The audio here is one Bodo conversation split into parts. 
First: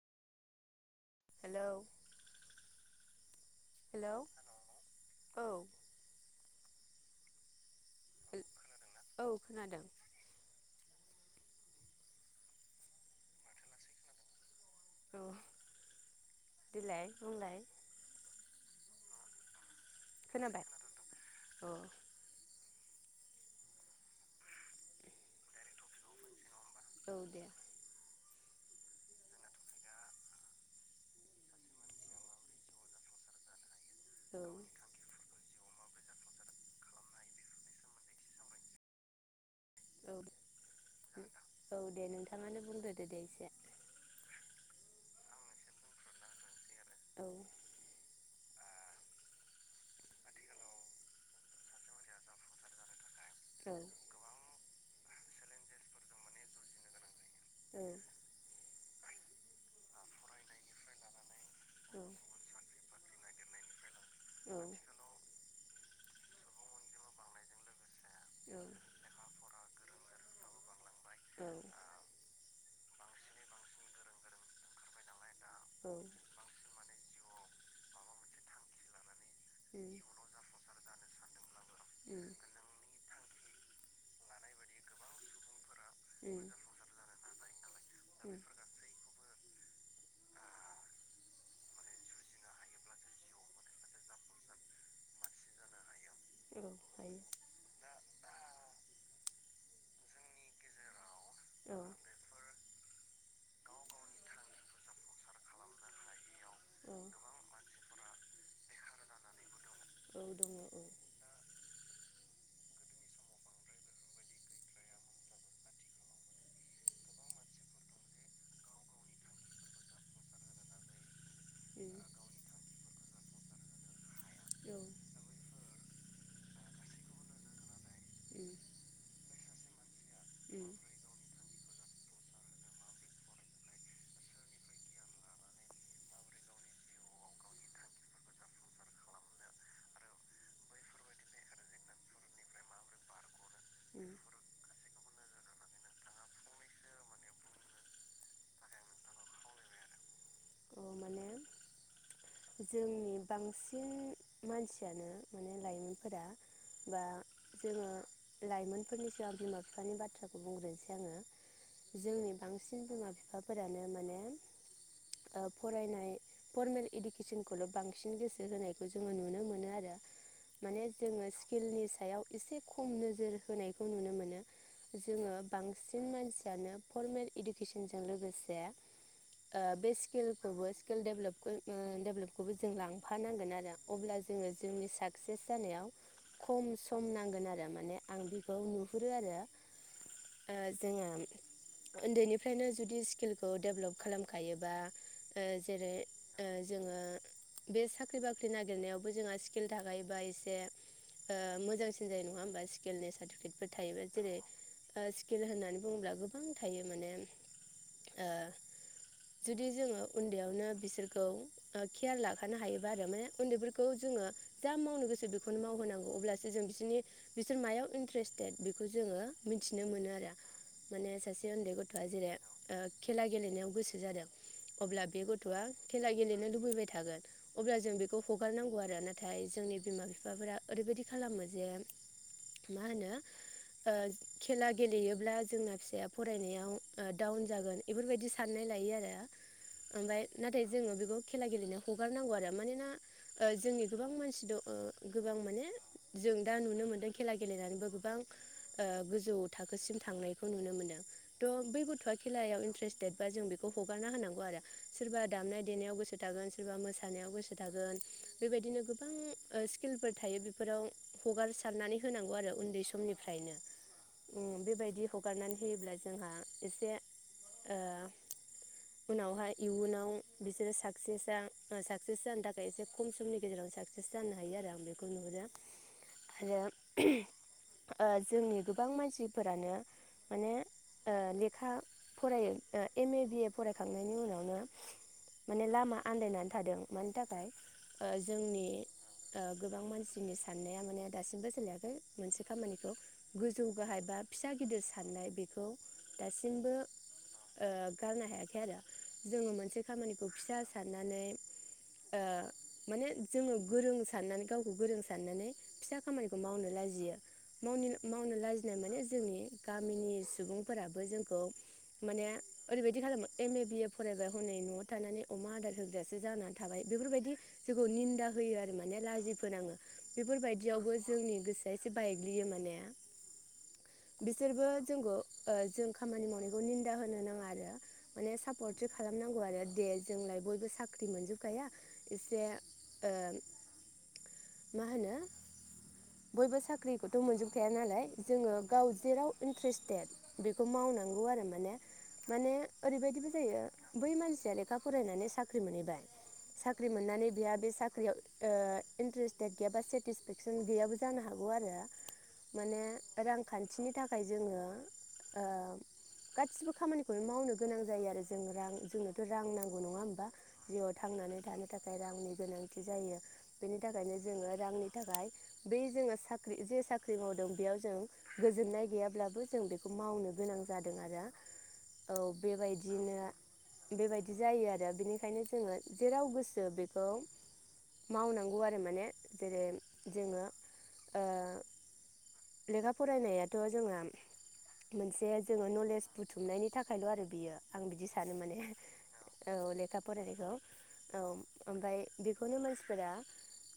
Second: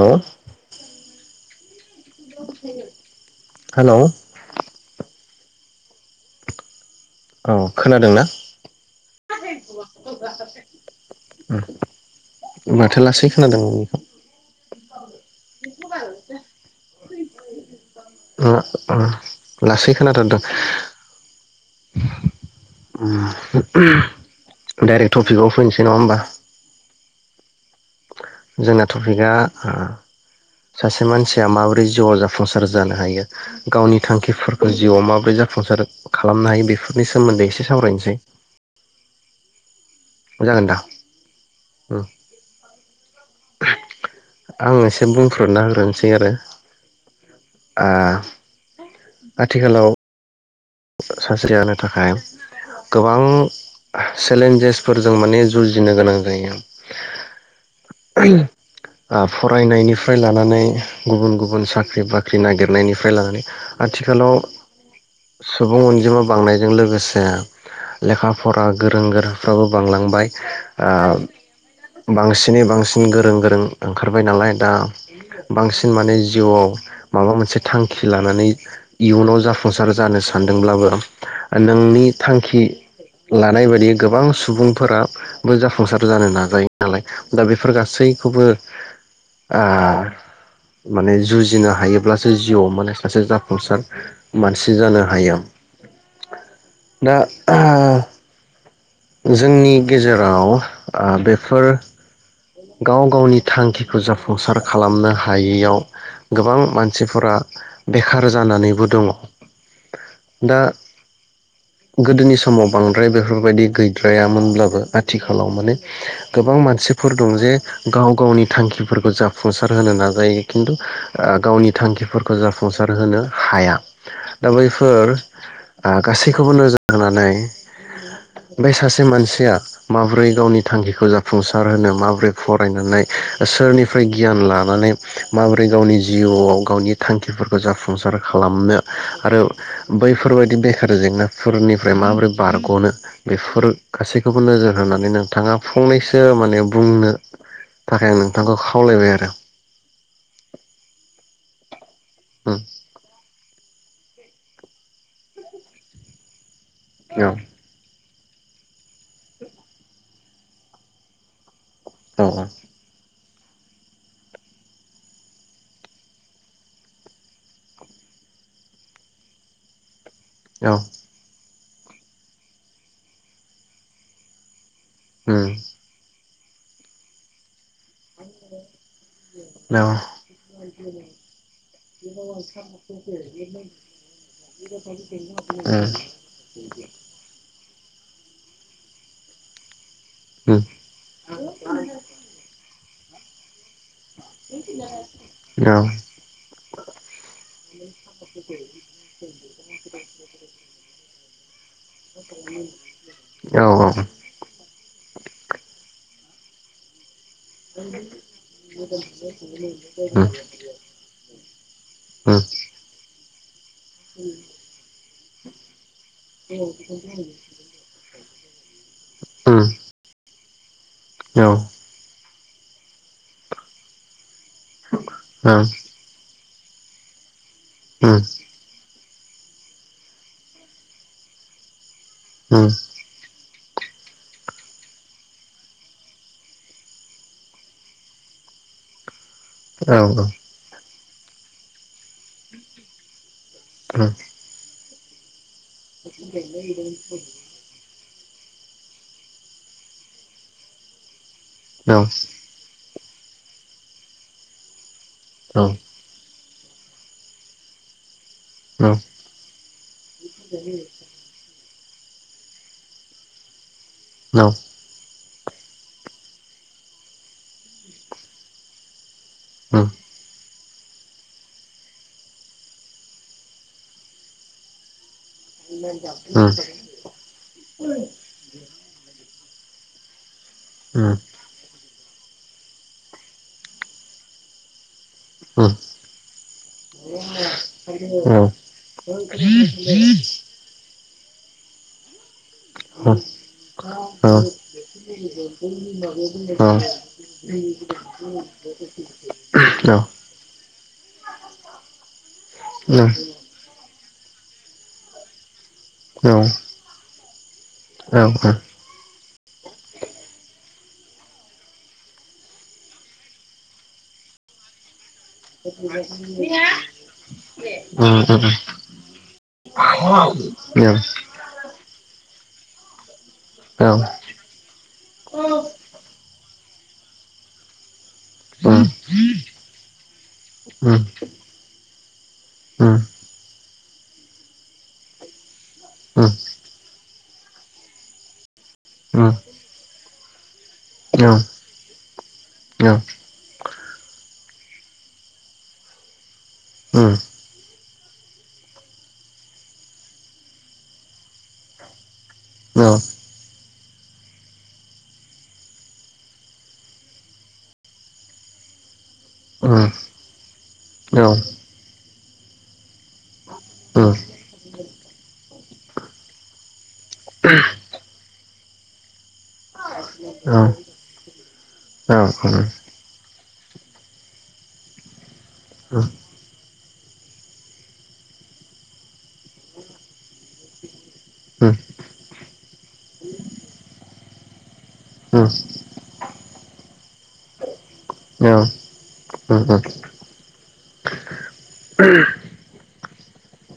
औ हेलौ हेलौ औ औ खोनादोंना औ खोनादों। उम माथो लासै खोनादों नोंनिखौ। औ देलाय [unintelligible] बुंलाय [unintelligible] लासै खोनाथारदों। खोनाबाय अ डाइरेक्ट टपिकआव फैनोसै नङा होमबा? औ दे जोंना टपिकआ सासे मानसिया माबोरै जिउआव जाफुंसार जानो हायो गावनि औ थांखिफोरखौ जिउआव माबोरै जा फुंसार खालामनो हायो बेफोरनि सोमोन्दै एसे सावरायनोसै। औ जागोन दा औ दे नोंथाङानो बुंग्रोदो दे एसे बुं फोरना होग्रोनोसै आरो औ ओ आथिखालाव सानस्रि जानो थाखाय गोबां औ चेलेन्जेस फोरजों माने जुजिनो गोनां जायो औ [inaudible] ओ फरायनायनिफ्राय लानानै गुबुन गुबुन साख्रि औ बाख्रि नागिरनायनिफ्राय लानानै आथिखालाव सुबुं अनजिमा बांनायजों लोगोसे लेखा फरा गोरों गोराफ्राबो बांलांबाय ओ बांसिनै बांसिन गोरों गोरों ओंखारबाय नालाय दा बांसिन माने जिउआव माबा मोनसे थांखि लानानै इयुनाव उम जाफुंसार जानो सानदोंब्लाबो नोंनि उम थांखि लानाय बायदि गोबां सुबुंफोराबो जाफुंसार जानो उम नाजायो नालाय दा बेफोर उम गासैखौबो ओ माने जुजिनो हायोब्लासो जिउआव माने सासे जाफुंसार मानसि जानो हायो। औ दा हायो ओ जोंनि गेजेराव ओ बे फोर औ गाव गावनि थांखिखौ जाफुंसार खालामनो हायियाव गोबां औ मानसिफोरा बेखार जानानैबो दङ औ दङ दा औ गोदोनि समाव बांद्राय बेफोरबायदि गैद्रायामोनब्लाबो आथिखालाव माने गोबां मानसिफोर दं जे गाव गावनि थांखिफोरखौ जाफुंसार होनो नाजायो खिन्थु ओ गावनि उम थांखिफोरखौ जाफुं फुंसार होनो हाया दा औ उम बैफोर ओ गासैखौबो नोजोर होनानै उम बे सासे मानसिया मा ब्रै गावनि थांखखौ जा फुंसार होनो मा बोरै फरायनानै सोरनिफ्राय गियान लानानै माबोरै गावनि जिउआव गावनि थांखिफोरखौ जाफुंसार खालामनो आरो बैफोरबायदि बेखार जेंनाफोरनिफ्राय माबोरै बारग'नो बे फोर उम गासैखौबो नोजोर होनानै नों नोंथाङा फंनैसो माने बुंनो थाखाय आं नोंथांखौ खावलायबाय आरो। औ माने औ जोंनि बांसिन बिन मानसियानो माने लाइमोनफोरा बा जोङो लाइमोनफोरनि सायाव आं बिमा बिफानि बाथ्राखौ बुंग्रोनोसै आङो। औ जोंनि बांसिन बिमा फिफा फोरानो माने ओ फरायनाय फरमेल इदु केसनखौल' जोंखौल' बांसिन गोसो होनायखौ जोङो नुनो मोनो आरो। औ माने जोङो स्किलनि सायाव एसे खम नोजोर होनायखौ नुनो मोनो। जोङो औ बांसिन मानसि फ्रानो फरमेल इडुकेसनजों लोगोसे ओ बे स्किलखौबो स्किलदेभलप खो ओ देभ बेखौबो जों लांफानांगोन आरो अब्ला जोङो जोंनि साकसेस जानायाव खम सम नांगोन आरो मा माने आं बेखौ नुहुरो आरो। ओ जोङो उन्दैनिफ्रायनो जु दि स्किलखौ देभलप खालामखायोबा ओ जेरै ओ जोङो बे साख्रि बाख्रि नागिरनायावबो जोंहा स्किल थाखायोबा एसे ओ मोजांसिन जायो नङा होमबा? स्किलनि सार्टिफिकेटफोर थायोबा जेरै स्किल होननानै बुङोब्ला गोबां थायो माने ओ जुदि जोङो उन्दैयावनो बिसोरखौ उम। ओ केयार लाखानो हायोबा आरो माने उन्दैफोर खौ जोङो जा मावनो गोसो बेखौनो मावहोनांगौ अब्लासो जों बिसोरनि बिसोर मायाव इन्ट्रेस्ट टेट बिफ खौ जोङो मिथिनो मोनो आरो। माने औ सासे औ उन्दै गथ'आ जेरै ओ खेला गेलेनायाव गोसो जादों अब्ला बे औ गथ'आ खेला गेले फैबाय थागोन। अब्ला जों बेखौ हगारनांगौ आरो ना नाथाय जोंनि बिमा बिफाफोरा ओरैबायदि खालामो जे मा होनो ओ खेला गेलेयोब्ला जोंना फिसाया फरायनायाव ओ डाउन जागोन बेफोरबायदि साननाय लायो आरो ओमफ्राय नाथाय जोङो बे खेला गेलेनायाव हगारनांगौ आरो मानोना ओ जोंनि गोबां मानसि दं गोबां माने जों दा नुनो मोनदों खेला गेलेनानैबो गोबां ओ गोजौ थाखोसिम थांनायखौ नुनो मोनदों। थ बै गथ'आ खेलायाव इन्ट्रेस्ट देदबा जों बेखौ हगारना होनांगौ आरो सोरबा दामनाय देनायाव गोसो सोरबा मोसानायाव गोसो थागोन बेबायदिनो गोबां स्किलफोर थायो बेफोराव हगार सारनानै होनांगौ आरो उन्दै समनिफ्रायनो ओम बेबायदि हगारनानै होयोब्ला जोंहा एसे ओ उनावहाय इयुनाव बिदिनो साकसेस जानो थाखाय एसे खम समनि गेजेराव साक्सेस जानो हायो आरो आं बेखौ खौ नुहरो आरो ओ जोंनि गोबां मानसिफोरानो माने ओ लेखा फरायो एम ए बिए फरायखांनायनि उनावनो माने लामा आन्दायनानै थादों मानि थाखाय जोंनि गोबां मानसिनि साननाया माने दासिमबो सोलायाखै मोनसे खामानिखौ गोजौ गाहाय बा फिसा गिदिर साननाय बेखौ दासिमबो ओ गारनो हायाखै आरो जोङो मोनसे खामानिखौ खौ फिसा साननानै ओ माने जोङो गोरों साननानै गावखौ गोरों साननानै फिसा खामानिखौ मावनो लाजियो मावनो लाजिनाय माने जोंनि गामिनि सुबुं फोराबो जोंखौ माने ओरैबायदि खालामो एम ए बिए फरायबाय हनै न' थानानै अमा आदार होग्रायासो जानानै थाबाय बेफोरबायदि जोंखौ निन्दा होयो आरो माने लाजि फोनाङो बेफोरबायदियावबो जोंनि गोसोआ एसे बायक बियो माने बिसोरबो जोंखौ जों खामानि मावनाय बेखौ निन्दा होनो नाङा आरो माने सापर्टसो खालामनांगौ आरो जोंलाय बयबो साख्रि मोनजोबखाया एसे ओ मा होनो बयबो साख्रिखौथ' मोनजोबखाया नालाय जोङो गाव जेराव इन्ट्रेस्टेद बे बे खौ मावनांगौ आरो माने माने ओरैबायदिबो जायो बै मानसिया लेखा फरायनानै साख्रि मोनहैबाय साख्रि मोननानै बेहा बे साख्रियाव इन्ट्रेस्टेड गैयााबा सेटिसफेक्सन गैयाबो जानो हागौ आरो माने रां खान्थिनि थाखाय जोङो ओ गासिबो खामानिखौनो मावनो गोनां जायो आरो जों रां जोंनोथ' रां नांगौ नङा होमबा जिउआव थांनानै थानो थाखाय रांनि गोनांथि जायो बेनि थाखायनो जोङो रांनि थाखाय बै जोङो साख्रि जे साख्रि मावदों बेयाव जों गोजोननाय गैयाब्लाबो जों बेखौ मावनो गोनां जादों आरो औ बेबायदिनो बेबायदि जायो आरो बिनिखायनो जोङो जेराव गोसो बेखौ मावनांगौ आरो माने जेरै जोङो ओ लेखा फरायनायाथ' जोङो मोनसे जोङो नलेज बुथुमनायनि थाखायल' आरो बियो आं बिदि सानो माने औ लेखा फरायनायखौ औ ओमफ्राय बेखौनो मानसिफोरा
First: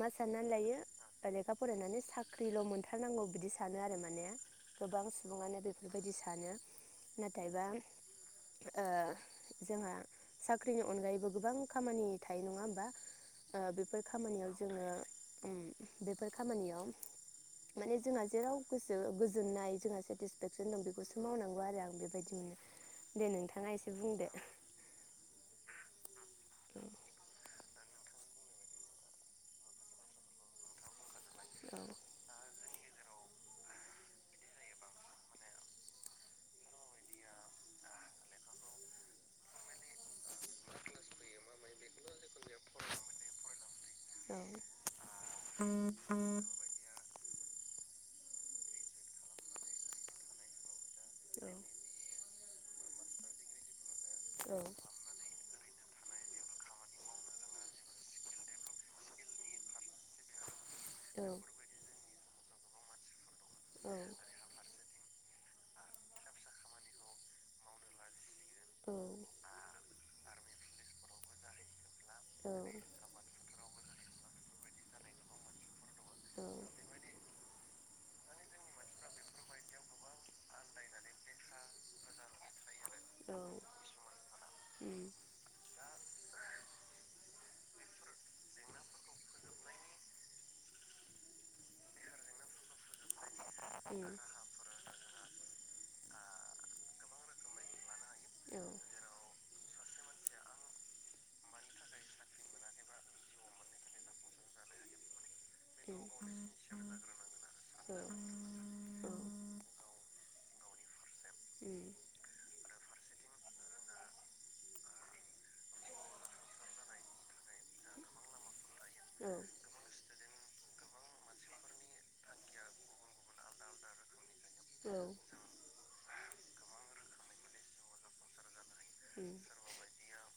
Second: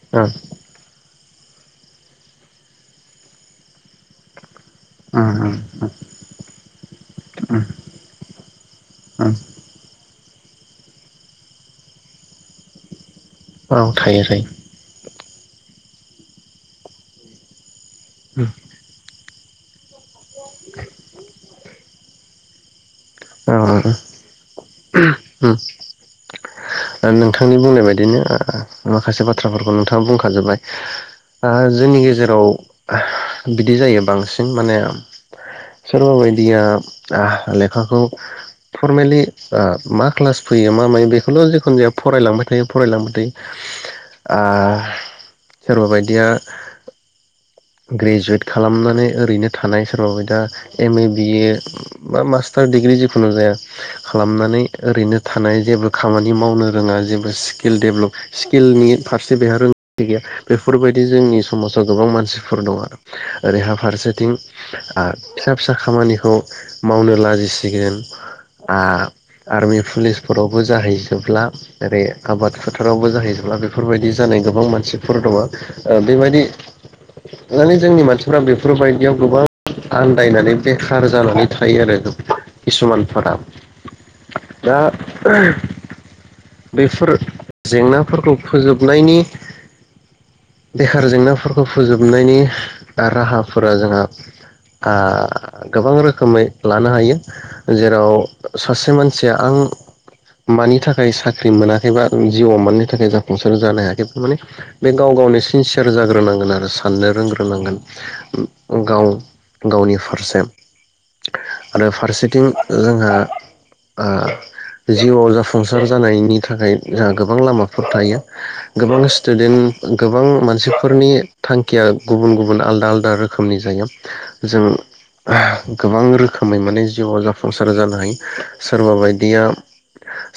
मा साननानै लायो लेखा फरायनानै साख्रिल' मोनथारनांगौ बिदि सानो आरो माने गोबां सुबुङानो बेफोरबायदि सानो नाथायबा जोंहा साख्रिनि अनगायैबो गोबां खामानि थायो नङा होमबा ओ थायो बेफोर थायो खामानियाव जोङो बेफोर खामानियाव माने जोंहा जेराव गोसो गोजोननाय जोंहा सेटिसफेक्सन दं बेखौसो मावनांगौ आरो आं बेबायदि मोनो दे नोंथाङा एसे बुंदो नोंथांनि [inaudible] बुंनाय बायदिनो माखासे बाथ्राफोरखौ नोंथाङा बुंखाजोबबाय जोंनि गेजेराव बिदि जायो बांसिन माने सोरबा बायदिया लेखाखौ फरमेलि मा क्लास फैयो मा मायो बेखौल' जिखुनु जाया फरायलांबाय थायो फरायलांबथाय ओ सोरबा बायदिया ग्रेजुवेट खालामनानै ओरैनो थानाय सोरबाबायदिया एम ए बि औ ए बा मास्टार- [inaudible] डिग्रि जिखुनु जाया औ खालामनानै ओरैनो थानाय जेबो खामानि मावनो रोङा जेबो स्किल डेभलप स्किलनि फारसे बेहा रोंगौथि गैया बेफोरबायदि औ जोंनि समाजाव गोबां मानसि फोर दङ आरो ओरैहा औ फारसेथिं फिसा फिसा खामानिखौ मावनो लाजिसिगोन ओ औ आर्मि पुलिसफोरावबो जाहैजोबला ओरै औ आबाद फोथारावबो जाहैजोबला बेफोरबायदि जानाय गोबां मानसिफोर दङ ओ बेबायदि माने जोंनि मानसिफ्रा बेफोरबायदियाव गोबां आन्दायनानै बेखार जानानै थायो आरो किसुमान औ फोरा दा उम उम बेफोर जेंनाफोरखौ फोजोबनायनि बेखार जेंनाफोरखौ। फोजोबनायनि राहा। फोर औ उम औ उम औ जोंहा। गोबां रोखोमै लानो हायो जेराव सासे मानसिया आं मानि थाखाय साख्रि मोनाखैबा जिउआव मानि थाखाय जाफुंसार जानो हायाखैमाने बे गाव गावनि। सिनसियार जाग्रोनांगोन आरो। साननो रोंग्रोनांगोन उम गाव उम गाव। उनि फारसे। आरो फारसेथिं जोंहा जिउआव जाफुंसार जानायनि थाखाय जोंहा गोबां लामाफोर थायो। गोबां औ औ स्टुडेन्ट। गोबां मानसिफोरनि। थांखिया गुबुन गुबुन आलदा आलदा रोखोमनि जायो। जों गोबां रो रोखोमै माने जिउआव जाफुंसार जानो हायो। सोरबा बायदिया।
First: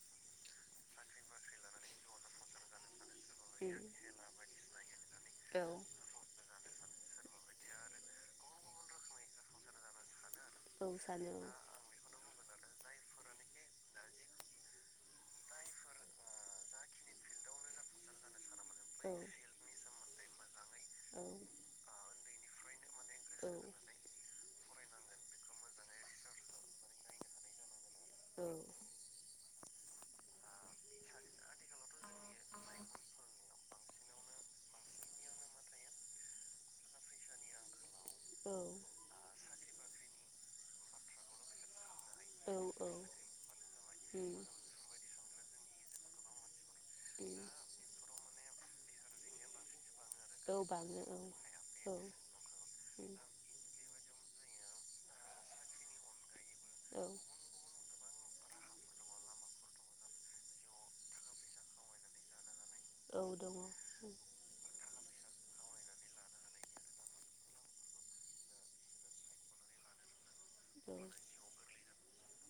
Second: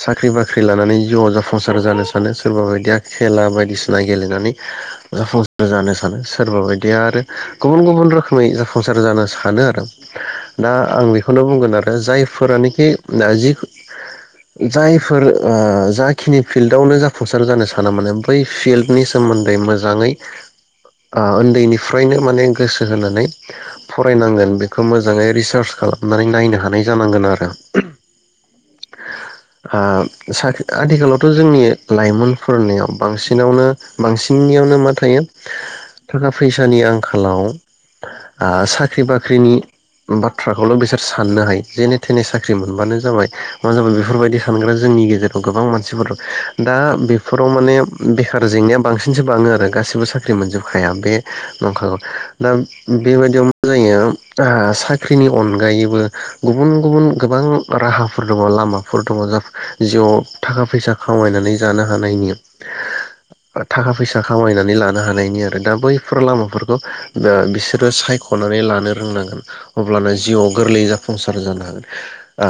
साख्रि बाख्रि लानानै जिउआव जाफुंसार जानो सानो सोरबा बायदिया। खेला बायदिसिना गेलेनानै। सानो सोरबा बायदिया आरो गुबुन गुबुन रोखोमै जाफुंसार जानो सानो आरो। दा आं सानो बेखौनो बुंगोन आरो जाय। फोरानोखि जि औ जायफोर जाखिनि फिल्डआवनो जाफुंसार जानो साना माने बै। फिल्डनि सोमोन्दै मोजाङै। सोमोन्दै मोजाङै उन्दैनिफ्रायनो माने गोसो होनानै फरायनांगोन बेखौ मोजाङै रिसार्च खालामनानै नायनो हानाय जानांगोन आरो साख्रि आथिखालावथ' जोंनि लाइमोनफोरनियाव बांसिनावनो बांसिननियावनो मा थायो। थाखा फैसानि आंखालाव साख्रि बाख्रिनि बाथ्राखौल' बिसोर साननो हायो जेे‌ थेने सोलोंथाइ लायोबानो जाबाय साख्रि जों मोनबानो जाबाय मा जाबाय बेफोरबायदि सानग्रा जोंनि गेजेराव गोबां मानसिफोर दा बेफोराव माने बेखार जेंनाया बांसिनसो बाङो आरो गासिबो साख्रि बाख्रि गासैबो सुबुं माहाया मोनजोबखाया बे बे दा नंखायखौ औ दा बेबायदियाव मा जायो। साख्रिनि अनगायैबो गुबुन गुबुन गोबां राहा। फोर दङ लामाफोर दङ जिउआव थाखा फैसा खामायनानै जानो हानायनि। दङ औ थाखा फैसा खामायनानै लानो। हानायनि दा बैफोर लामाफोरखौ बिसोरो सायखनानै लोंनांगोन अब्लाना जिउआव। गोरलै जाफुंसार जानो हागोन। ओ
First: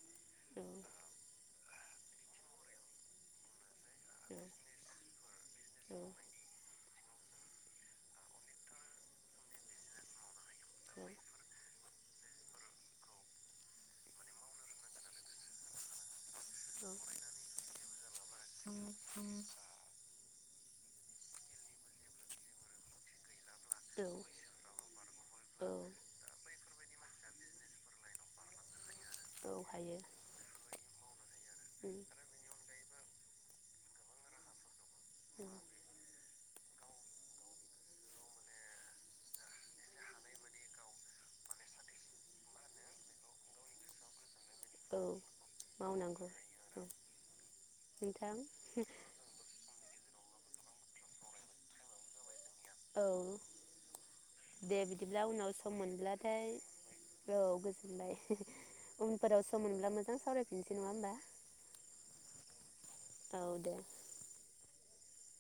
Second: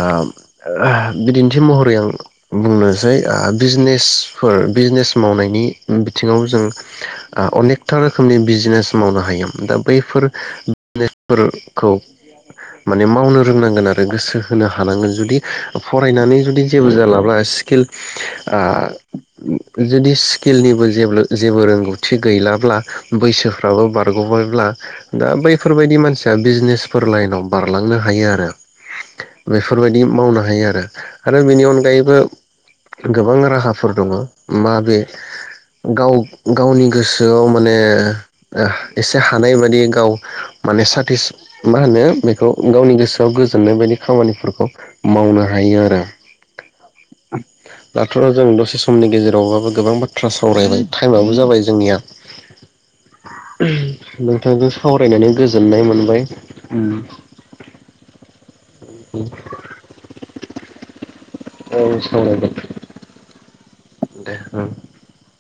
बिदिन्थि महरै आं बुंनोसै ओ बिजनेसफोर बिजनेस मावनाय नि बिथिङाव जों ओ अनेकथा रोखोमनि बिजिनेस मावनो हायो दा बैफोर [unintelligible] खौ माने मावनो रोंनांगोन आरो गोसो होनो हानांगोन जुदि फरायनानै जुदि जेबो जालाब्ला स्किल [inaudible] ओ जुदि स्किलनिबो जे जेबो रोंगौ थि गैलाब्ला बैसो फ्राबो बारग'बायब्ला दा औ बैफोरबायदि मानसिया बिजनेसफोर लाइनाव बारलांनो हायो आरो औ हायो बेफोरबायदि मावनो हायो आरो आरो बेनि अनगायैबो गोबां राहाफोर दङ माबे [inaudible] गाव गावनि गोसोआव माने एसे हानाय बायदि गाव माने साटिस मा होनो बेखौ गावनि गोसोआव गोजोननाय बायदि खामानिफोरखौ औ मावनो हायो आरो मावनांगौ दाथ' नोंथां जों दसे समनि गेजेरावबाबो गोबां बाथ्रा सावरायबाय टाइमाबो जाबाय जोंनिया औ नोंथांजों दे बिदिब्ला सावरायनानै उनाव सम गोजोननाय मोनबाय मोनब्लाथाय औ गोजोनबाय उनफोराव सम मोनब्ला मोजां सावरायफिनसै नङा होमबा औ सावरायगोन औ दे [inaudible]